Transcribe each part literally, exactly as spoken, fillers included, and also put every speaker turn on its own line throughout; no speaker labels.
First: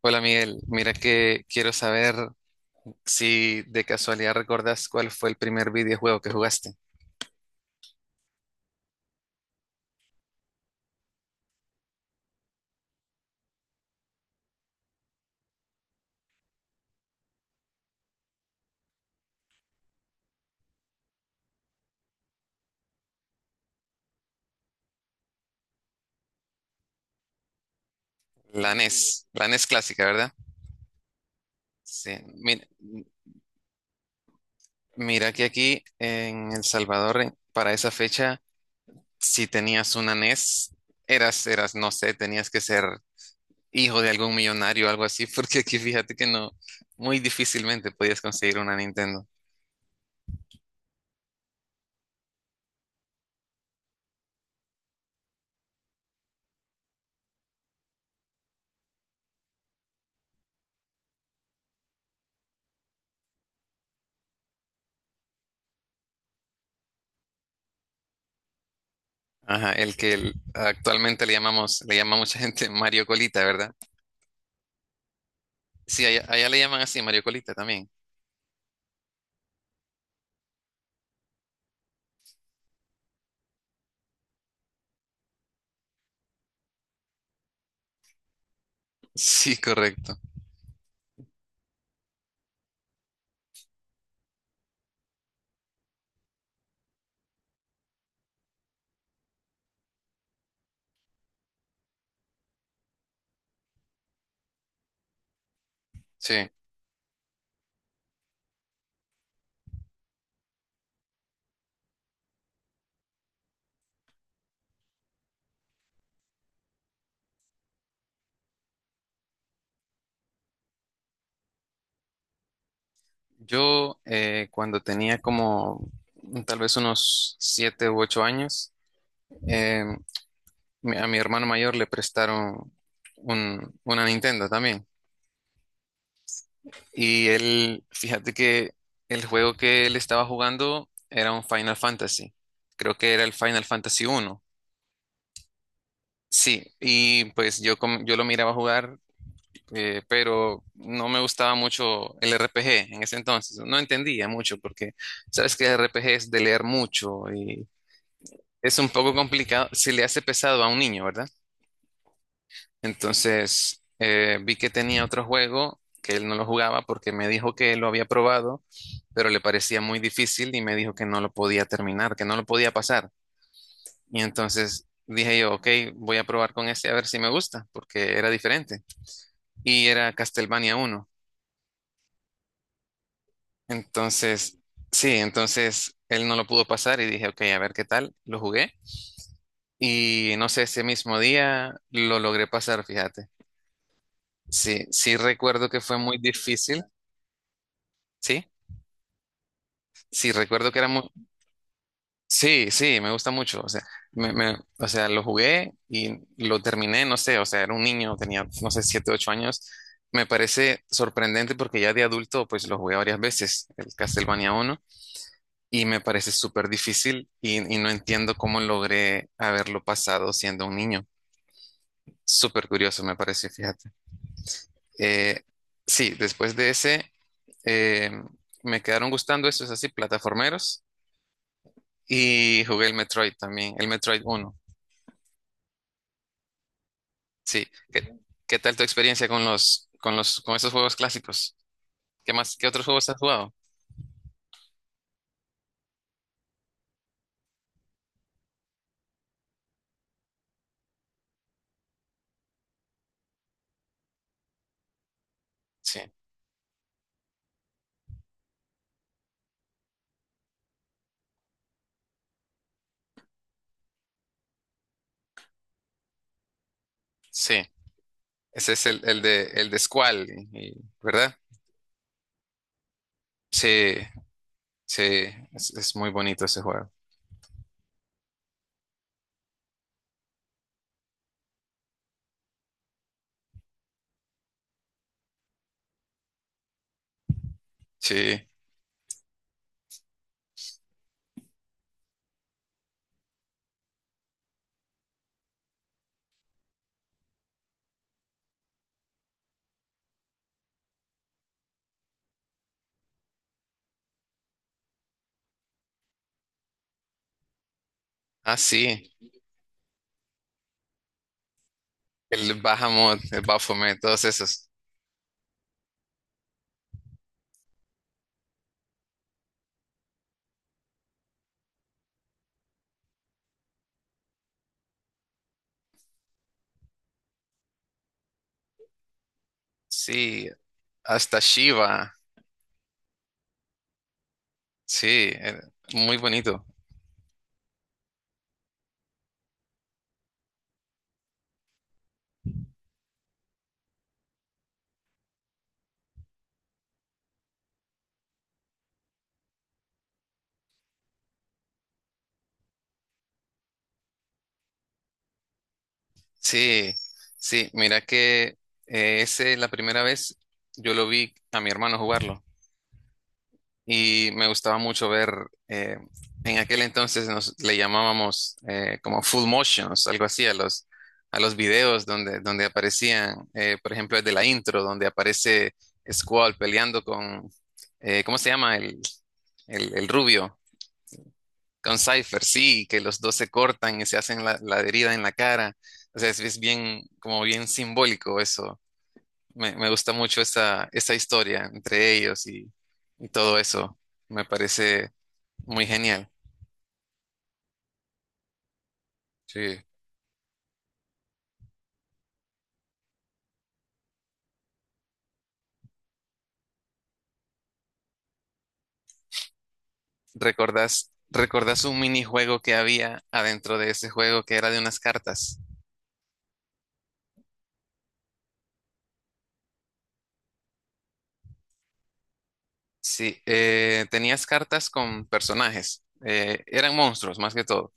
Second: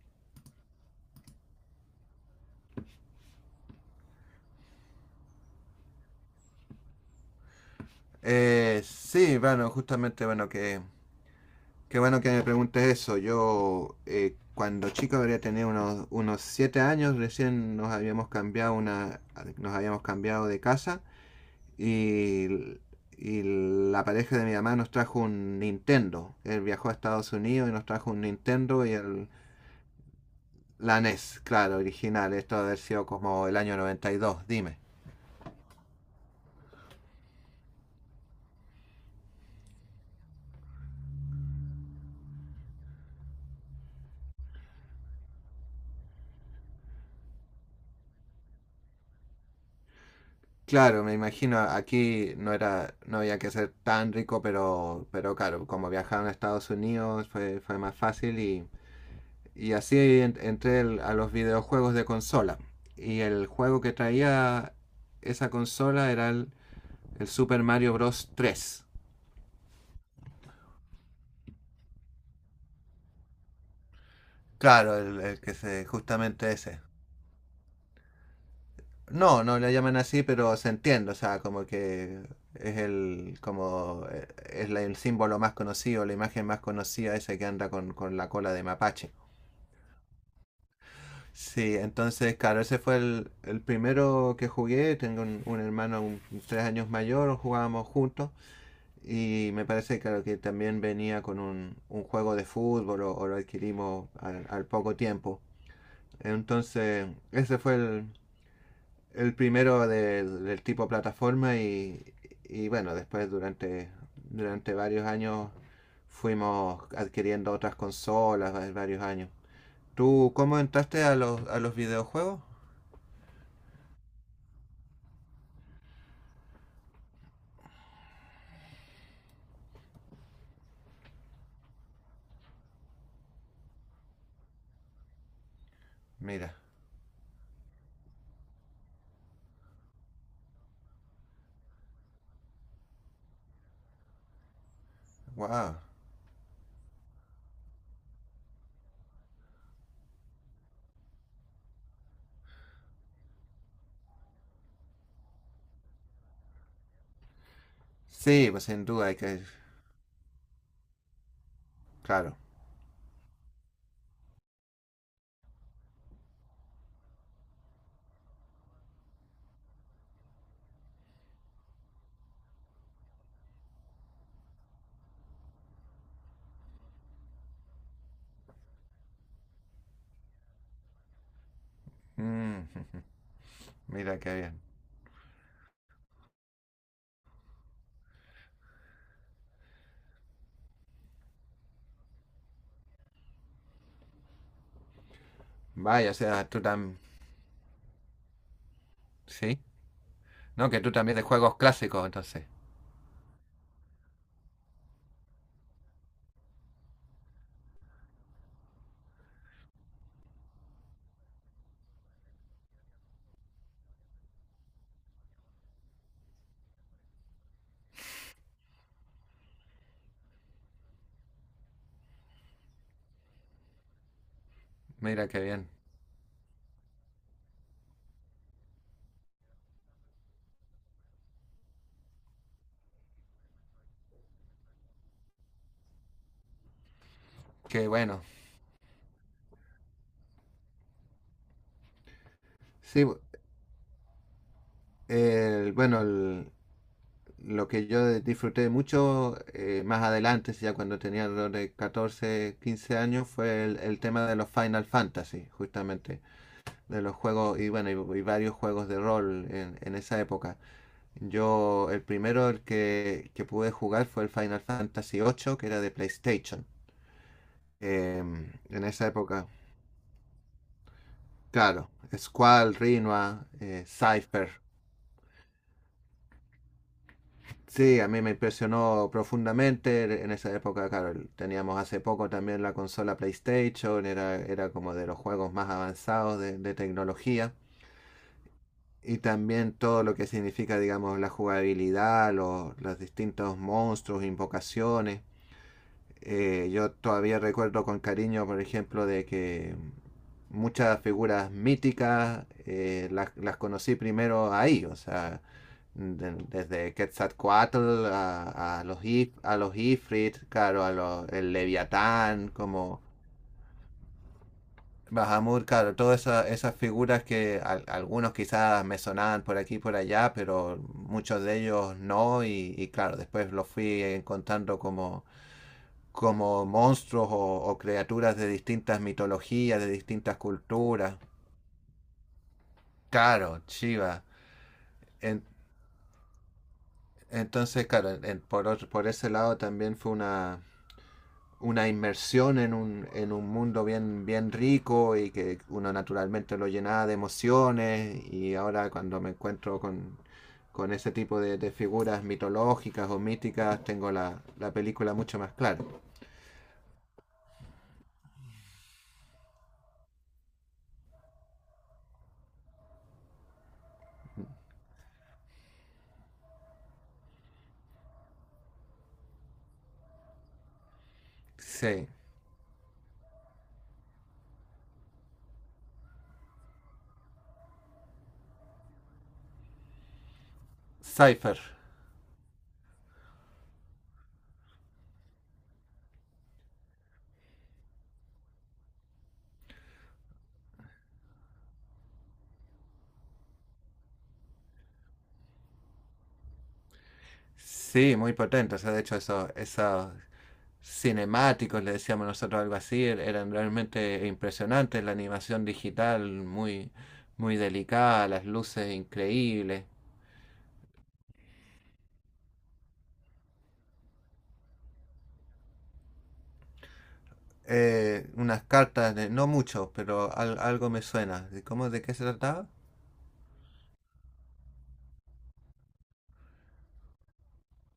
Hola Miguel, mira que quiero saber si de casualidad recordas cuál fue el primer videojuego que jugaste.
Eh, sí, bueno, justamente, bueno, que, qué bueno que me preguntes eso. Yo, eh, cuando chico habría tenido unos, unos siete años, recién nos habíamos cambiado una, nos habíamos cambiado de casa y, y la pareja de mi mamá nos trajo un Nintendo. Él viajó a Estados Unidos y nos trajo un
La
Nintendo y
N E S,
el,
la N E S clásica, ¿verdad?
la NES, claro,
Sí,
original. Esto
mira,
debe haber sido como el año noventa y dos. Dime.
mira que aquí en El Salvador, en- para esa fecha, si tenías una N E S, eras, eras, no sé, tenías que ser hijo de algún millonario o algo así, porque aquí fíjate que no, muy difícilmente podías conseguir una Nintendo.
Claro, me imagino, aquí no era, no había que ser tan rico, pero, pero claro, como viajaron a Estados Unidos fue, fue más fácil y, y así en- entré el- a los videojuegos de consola. Y el juego que traía esa consola era el, el Super Mario Bros. tres.
Ajá, el que el- actualmente le llamamos, le llama mucha gente Mario Colita, ¿verdad?
Claro, el, el que se,
Sí, allá, allá
justamente
le llaman
ese.
así, Mario Colita también.
No, no la llaman así, pero se entiende, o sea, como que es el, como eh, es la- el símbolo más conocido, la imagen más conocida, esa que anda con, con la cola de mapache.
Sí, correcto.
Sí, entonces, claro, ese fue el, el primero que jugué, tengo un, un hermano un- tres años mayor, jugábamos juntos, y me parece, claro, que también venía con un, un juego de fútbol o, o lo adquirimos al, al poco tiempo.
Sí,
Entonces, ese fue el, El primero de- del tipo plataforma y, y bueno, después durante, durante varios años fuimos adquiriendo otras consolas, varios años. ¿Tú cómo entraste a los, a los videojuegos?
yo eh, cuando tenía como tal vez unos siete u ocho años, eh, mi- a mi hermano mayor le prestaron un- una Nintendo también.
Mira,
Y él, fíjate que el juego que él estaba jugando era un Final Fantasy. Creo que era el Final Fantasy uno.
wow.
Sí, y pues yo, com- yo lo miraba jugar eh, pero no me gustaba mucho el R P G en ese entonces. No entendía mucho porque sabes que el R P G es de leer mucho y
Sí, pues
es
sin
un
duda
poco
hay que.
complicado, se le hace pesado a un niño, ¿verdad?
Claro.
Entonces eh, vi que tenía otro juego que él no lo jugaba porque me dijo que lo había probado, pero le parecía muy difícil y me dijo que no lo podía terminar, que no lo podía pasar. Y entonces dije yo, ok, voy a probar con este a ver si me gusta, porque era diferente. Y era Castlevania uno.
Mm. Mira qué
Entonces,
bien.
sí, entonces él no lo pudo pasar y dije, ok, a ver qué tal, lo jugué. Y no sé, ese mismo día lo logré pasar, fíjate. Sí, sí recuerdo que fue
Vaya, o
muy
sea, tú
difícil,
también.
sí,
Sí.
sí
No,
recuerdo que
que
era
tú
muy...
también de juegos clásicos, entonces.
Sí, sí, me gusta mucho, o sea, me- me- o sea, lo jugué y lo terminé, no sé, o sea, era un niño, tenía, no sé, siete, ocho años. Me parece sorprendente porque ya de adulto, pues lo jugué varias veces, el Castlevania uno y me parece súper difícil y, y no entiendo cómo logré haberlo pasado siendo un niño. Súper curioso me pareció, fíjate.
Mira
Eh,
qué bien.
sí, después de ese, eh, me quedaron gustando esos así, plataformeros, y jugué el Metroid también, el Metroid uno. Sí,
Qué
¿qué,
bueno.
qué tal tu experiencia con los, con los, con esos juegos clásicos? ¿Qué más, qué otros
Sí,
juegos has
bu-
jugado?
el, bueno, el, lo que yo disfruté mucho eh, más adelante, ya cuando tenía alrededor de catorce quince años, fue el, el tema de los Final Fantasy,
Sí,
justamente, de los juegos y bueno, y, y varios juegos de rol en, en esa época. Yo, el primero el que, que pude jugar fue el Final Fantasy ocho, que era de PlayStation,
sí,
em,
ese
en
es el,
esa
el de,
época.
el de Squall, y- y- ¿verdad?
Claro, Squall, Rinoa, eh,
Sí,
Cypher.
sí, es es muy bonito ese juego.
Sí, a mí me impresionó profundamente en esa época, claro, el- teníamos hace poco también la consola PlayStation, era, era como de los juegos más avanzados de, de tecnología,
Sí.
y también todo lo que significa, digamos, la jugabilidad, los, los distintos monstruos, invocaciones. Eh, yo todavía recuerdo con cariño, por ejemplo, de que muchas figuras míticas eh, las, las conocí primero ahí, o sea, de- desde Quetzalcoatl
Ah,
a, a los
sí,
If- a los Ifrit, claro, a los, el Leviatán,
el
como
Bahamut, el Baphomet, todos esos.
Bahamut, claro, todas esa- esas figuras que al- algunos quizás me sonaban por aquí y por allá, pero muchos de ellos no, y, y claro, después los fui encontrando como como monstruos o, o criaturas de distintas mitologías, de distintas
Sí,
culturas.
hasta Shiva.
Claro, Shiva.
Sí,
En-
eh, muy bonito.
entonces, claro, en- por, otro- por ese lado también fue una, una inmersión en un, en un mundo bien, bien rico y que uno naturalmente lo llenaba de emociones y ahora cuando me encuentro con, con ese tipo de, de figuras mitológicas o míticas tengo la, la película mucho más clara.
Sí, sí, mira que eh, ese la primera vez yo lo vi a mi hermano jugarlo. Y me gustaba mucho ver, eh, en aquel entonces nos le llamábamos eh, como full motions, algo así, a los, a los videos
Sí,
donde, donde aparecían, eh, por ejemplo, desde la intro, donde aparece Squall peleando con, eh, ¿cómo se llama? El, el, el rubio,
Cypher.
con Cypher, sí, que los dos se cortan y se hacen la, la herida en la cara. O sea, es, es bien, como bien simbólico eso. Me, me gusta mucho esa, esa historia entre ellos y, y todo eso. Me parece muy genial.
Sí, muy potente. O sea, de hecho, esos,
Sí.
esos cinemáticos, le decíamos nosotros algo así, er- eran realmente impresionantes. La animación digital muy, muy delicada, las luces increíbles.
¿Recordás, recordás un minijuego que había adentro de ese juego que era de unas cartas?
Eh, unas cartas de, no mucho, pero al- algo me suena. ¿De cómo, de qué se trataba?
Sí, eh, tenías cartas con personajes. Eh, eran monstruos más que todo.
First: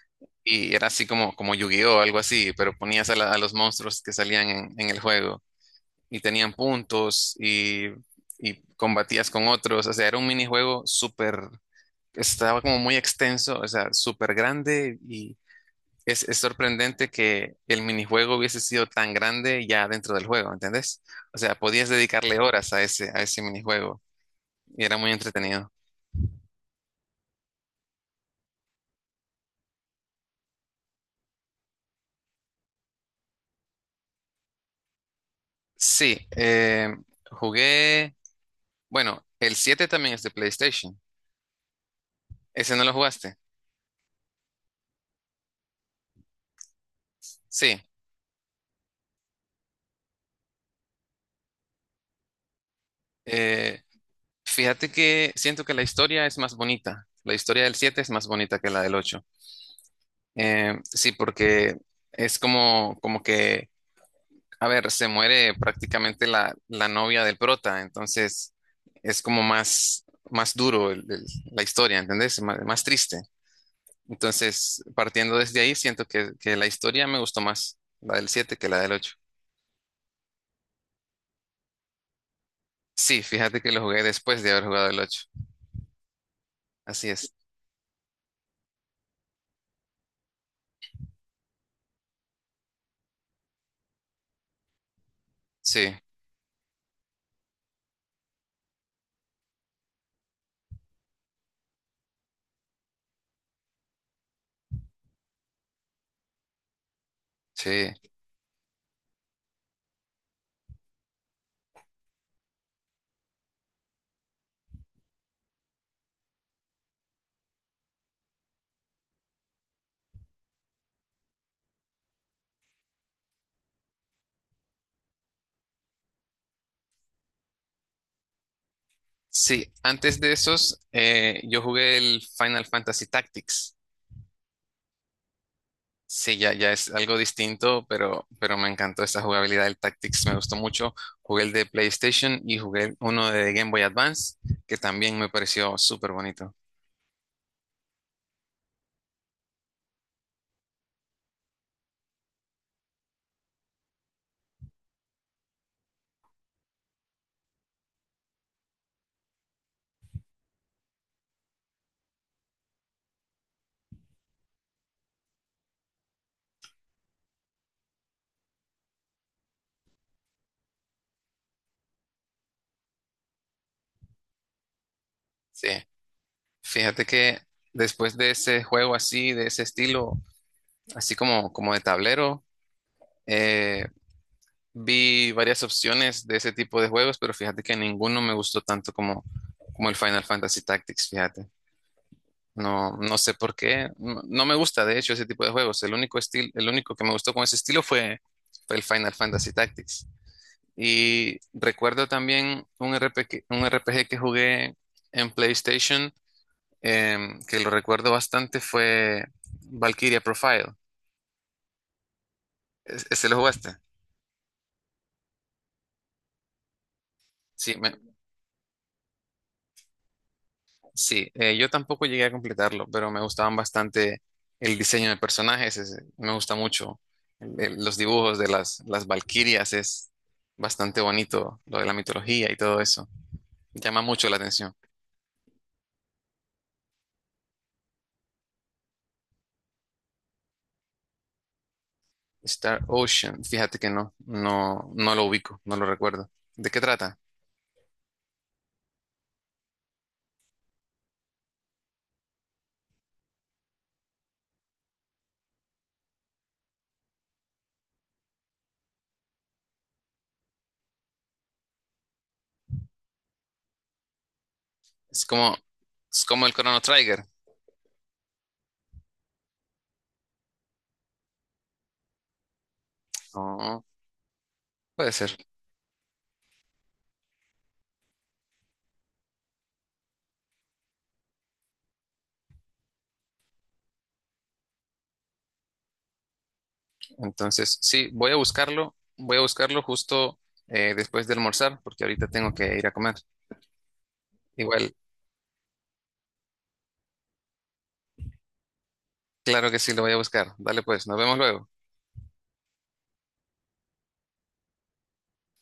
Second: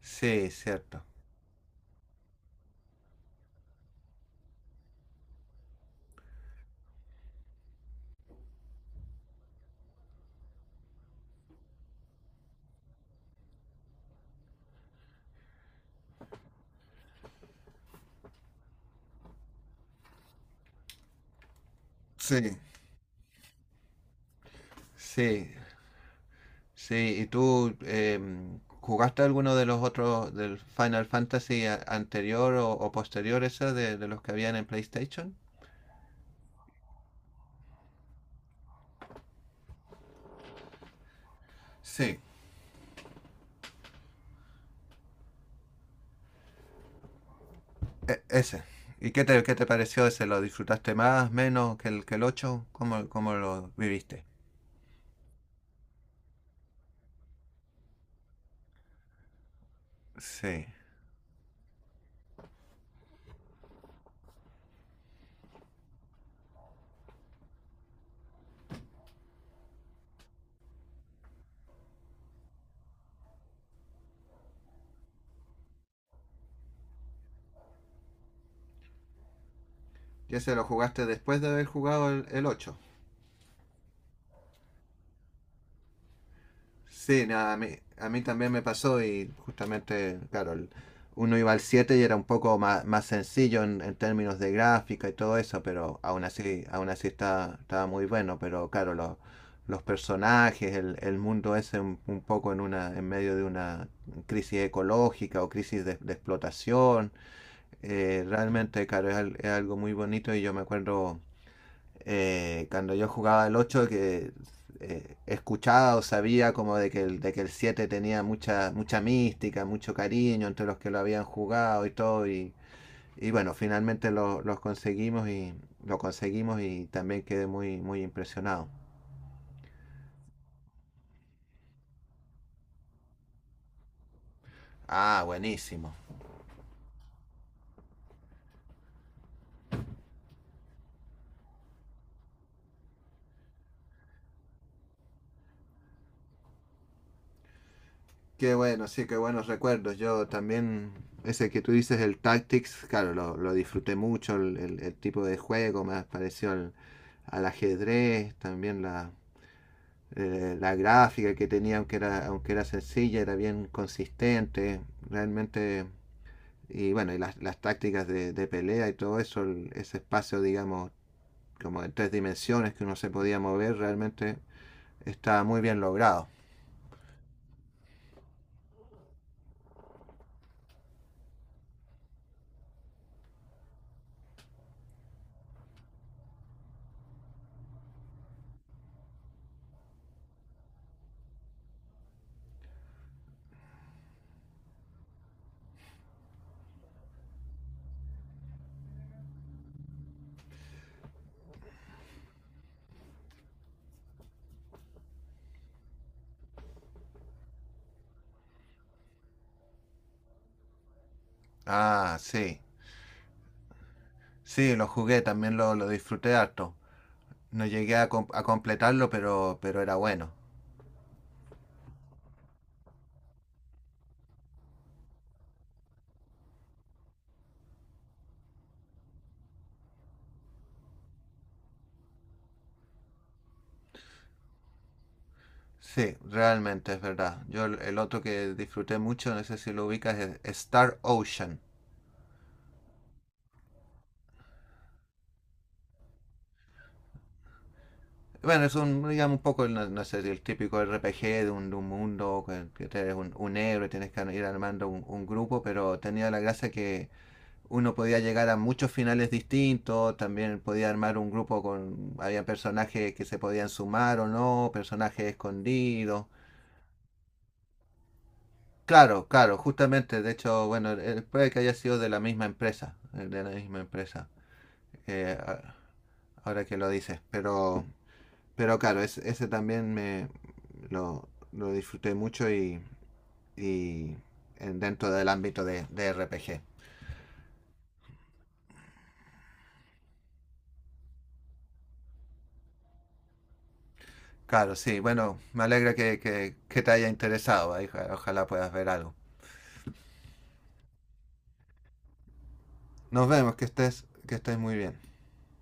Sí,
Y era
cierto.
así como, como Yu-Gi-Oh, algo así, pero ponías a, la- a los monstruos que salían en, en el juego. Y tenían puntos y, y combatías con otros. O sea, era un minijuego súper, estaba como muy extenso, o sea, súper grande. Es, es sorprendente que el minijuego hubiese sido tan grande ya dentro del juego, ¿entendés? O sea, podías dedicarle
Sí.
horas a ese, a ese minijuego y era muy
Sí,
entretenido.
sí. ¿Y tú em, jugaste alguno de los otros del Final Fantasy a- anterior o, o posterior ese de, de los que habían en PlayStation?
Sí, eh, jugué, bueno, el siete también es de PlayStation.
Sí,
¿Ese no lo jugaste? Sí.
e- ese. ¿Y qué te, qué te pareció ese? ¿Lo disfrutaste más, menos que el, que el ocho? ¿Cómo, cómo lo
Eh,
viviste?
fíjate que siento que la historia es más bonita. La historia del siete es más bonita que la del ocho.
Sí.
Eh, sí, porque es como, como que a ver, se muere prácticamente la, la novia del prota, entonces es como más, más duro el- el- la historia, ¿entendés? Más, más triste. Entonces, partiendo desde ahí, siento que, que la historia me gustó más, la del siete que la del ocho.
¿Y ese lo jugaste después de haber jugado el, el ocho?
Sí, fíjate que lo jugué después de haber jugado el ocho. Así
Sí,
es.
nada, a mí, a mí, también me pasó y justamente, claro, el- uno iba al siete y era un poco más, más sencillo en, en términos de gráfica y todo eso,
Sí,
pero aún así, aún así está, estaba muy bueno, pero claro, lo- los personajes, el, el mundo ese un, un poco en una, en medio de una crisis ecológica o crisis de, de explotación,
sí.
eh, realmente, claro, es, al- es algo muy bonito y yo me acuerdo eh, cuando yo jugaba el ocho que eh, escuchaba o sabía como de que el, de que el siete tenía mucha, mucha mística, mucho cariño entre los que lo habían jugado y todo. Y, y bueno, finalmente los lo los conseguimos y lo conseguimos y también quedé muy, muy impresionado.
Sí, antes de esos, eh, yo jugué el Final Fantasy Tactics.
Ah, buenísimo.
Sí, ya, ya es algo distinto, pero, pero me encantó esta jugabilidad del Tactics, me gustó mucho. Jugué el de PlayStation y jugué uno de Game Boy Advance, que también me pareció súper bonito.
Qué bueno, sí, qué buenos recuerdos. Yo también, ese que tú dices, el Tactics, claro, lo, lo disfruté mucho, el, el, el tipo de juego, me pareció al, al ajedrez, también la, eh, la gráfica que tenía, aunque era, aunque era sencilla, era bien consistente, realmente, y bueno, y las, las tácticas de, de, pelea y todo eso, el, ese espacio, digamos, como en tres dimensiones que uno se podía mover, realmente estaba muy
Sí,
bien logrado.
fíjate que después de ese juego así, de ese estilo, así como, como de tablero, eh, vi varias opciones de ese tipo de juegos, pero fíjate que ninguno me gustó tanto como, como el Final Fantasy Tactics, fíjate. No, no sé por qué. No, no me gusta, de hecho, ese tipo de juegos. El único estilo, el único que me gustó con ese estilo fue, fue el Final Fantasy Tactics. Y recuerdo también un R P G, un R P G que jugué en PlayStation, em, que lo recuerdo bastante, fue Valkyria Profile.
Ah, sí,
¿Es- ¿Ese lo jugaste?
sí, lo jugué, también lo, lo disfruté harto. No
Sí, me,
llegué a, com a completarlo, pero, pero era bueno.
sí, eh, yo tampoco llegué a completarlo, pero me gustaban bastante el diseño de personajes, es- me gusta mucho el- el- los dibujos de las, las valquirias, es bastante bonito lo de la mitología y todo eso, llama mucho la atención.
Sí, realmente es verdad. Yo el, el otro que disfruté mucho, no sé si lo ubicas, es Star Ocean.
Star Ocean, fíjate que no, no, no lo ubico, no lo recuerdo. ¿De qué trata?
Bueno, es un, digamos, un poco, no, no sé, si el típico R P G de un, de un mundo, que- que eres un, un héroe, tienes que ir armando un, un grupo, pero tenía la gracia que uno podía llegar a muchos finales distintos, también podía armar un grupo con, había personajes que se podían sumar o no,
Es
personajes
como, es
escondidos.
como el Chrono Trigger.
Claro, claro, justamente, de hecho, bueno, eh, puede que haya sido de la misma empresa, eh, de la misma
No,
empresa,
puede ser.
eh, a- ahora que lo dices, pero. Pero claro, es- ese también me lo, lo disfruté mucho y, y en- dentro del ámbito de, de R P G.
Entonces, sí, voy a buscarlo, voy a buscarlo justo eh, después de almorzar, porque ahorita tengo que ir a comer.
Claro,
Igual.
sí, bueno, me alegra que, que- que te haya interesado, ahí, ojalá puedas ver algo.
Claro que sí, lo voy a buscar. Dale pues, nos vemos luego.
Nos vemos, que estés, que estés muy bien.